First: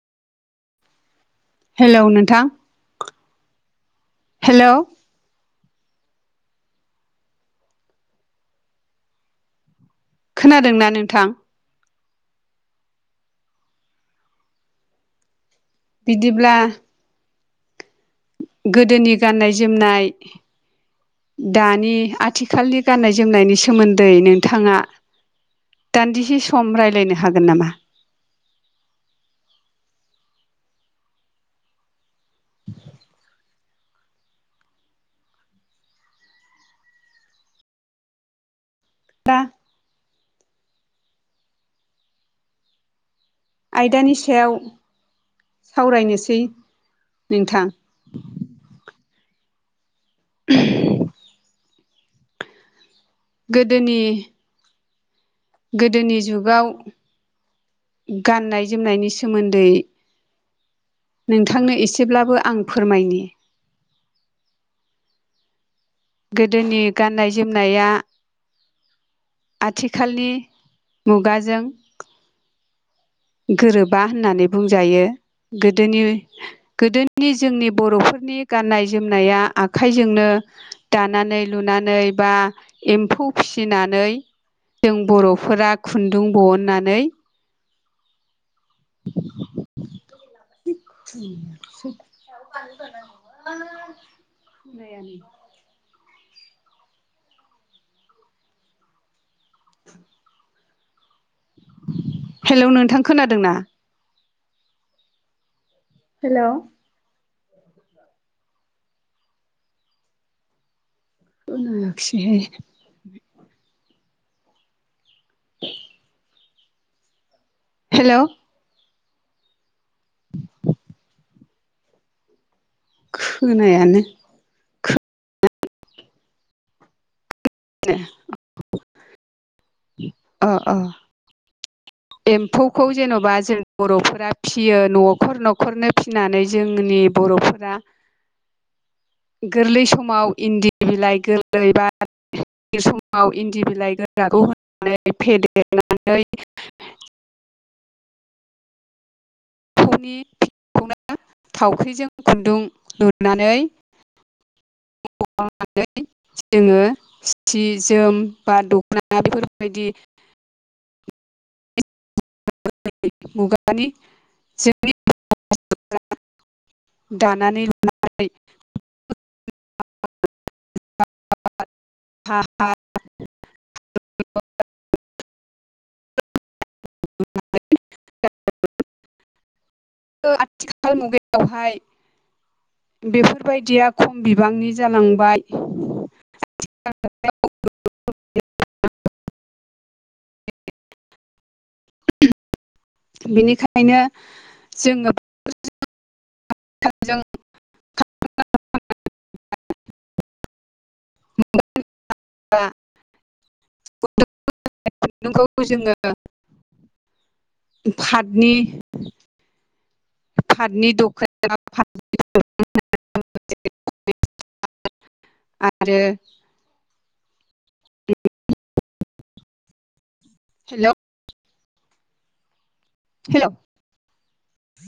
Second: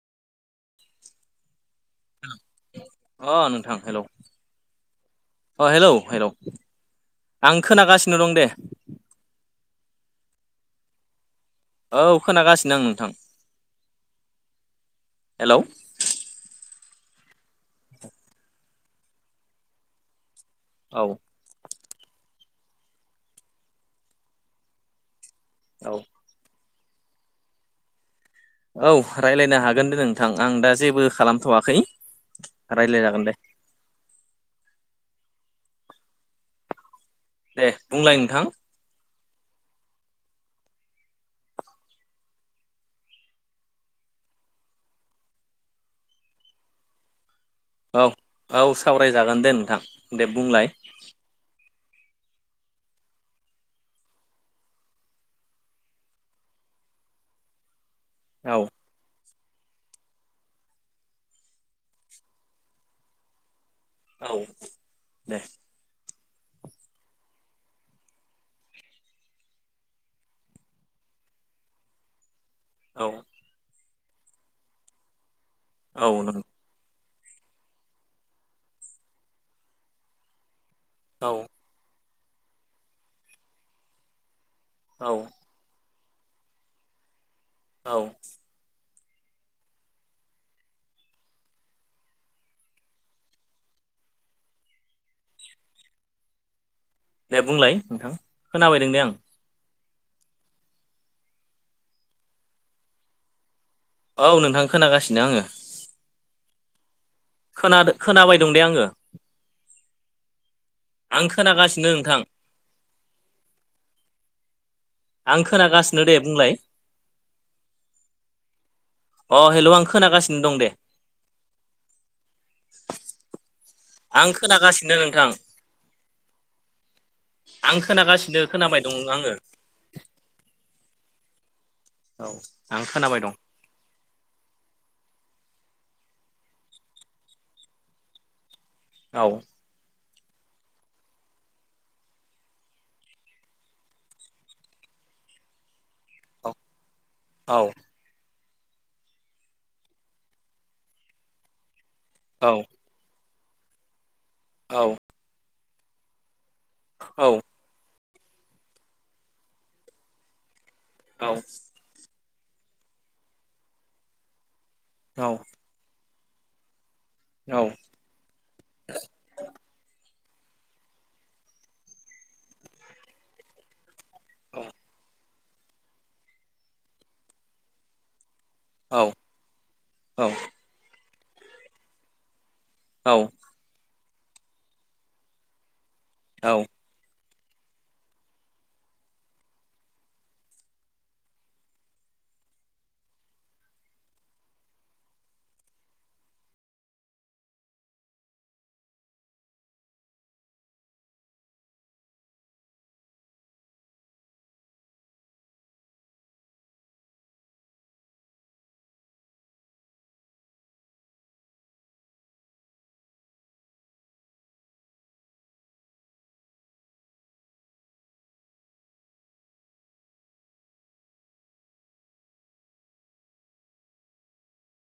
Hello नोंथां अ नोंथां हेलौ हेलौ अ हेलौ हेलौ आं खोनागासिनो दं दे खोनादोंना नोंथां औ खोनागासिनो आं नोंथां हेलौ बिदिब्ला गोदोनि गाननाय-जोमनाय औ दानि आथिखालनि गाननाय जोमनायनि सोमोन्दै नोंथाङा औ दान्दिसे सम रायलायनो हागोन नामा औ रायलायनो हागोन दे नोंथां आं दा जेबो खालामथ'वाखै रायलायजागोन दे दे बुंलाय नोंथां दा आयदानि सायाव सावरायनोसै नोंथां औ औ सावरायजागोन दे नोंथां दे बुंलाय गोदोनि गोदोनि जुगाव गाननाय औ जोमनायनि सि- सोमोन्दै नोंथांनो एसेब्लाबो आं फोरमायनि औ दे गोदोनि गाननाय जोमनाया आथिखालनि मुगाजों औ गोरोबा होननानै बुंजायो गोदोनि औ नों गोदोनि जोंनि बर'फोरनि गाननाय जोमनाया आखाइजोंनो औ दानानै लुनानै बा एम्फौ फिसिनानै जों औ बर'फोरा खुन्दुं बहननानै औ [inaudible] दे बुंलाय नोंथां खोनाबायदों दे आं [inaudible] हेलौ नोंथां खोनादों ना औ नोंथां खोनागासिनो आङो हेल' खोनादों खोनाबाय दं दे आङो आं खोनागासिनो नोंथां आं खोनागासिनो दे बुंलाय हेलोव अ हेल' आं खोनागासिनो दं दे खोनायानो आं खोनागासिनो नोंथां आं खोनागासिनो खोनाबाय दं आङो ओ ओ औ आं एमफोवखोव खोनाबाय दं जेनेबा जों बर'फोरा फियो न'खर न'खरनो फिनानै जोंनि बर'फोरा ? औ गोरलै समाव इन्दि बिलाइ गोरलैबा बे समाव इन्दि बिलाइ गोराखौ होनानै फेदेरनानै औ बेखौनो थावख्रिजों औ खुन्दुं लुनानै औ मावनानै जोङो औ सि जोम बा दख'ना बेफोरबायदि औ मुगानि जोंनि औ दानानै लुनाय [unintelligible] हा हा अ' [unintelligible] औ ओ आथिखाल मुगायावहाय औ बेफोर बायदिया खम बिबांनि जालांबाय औ [unintelligible] बेनिखायनो जोङो जों [unintelligible] [unintelligible] आ [unintelligible] खुन्दुंखौ जोङो पादनि पादनि दखना फा [unintelligible] आरो हेल' हेलौ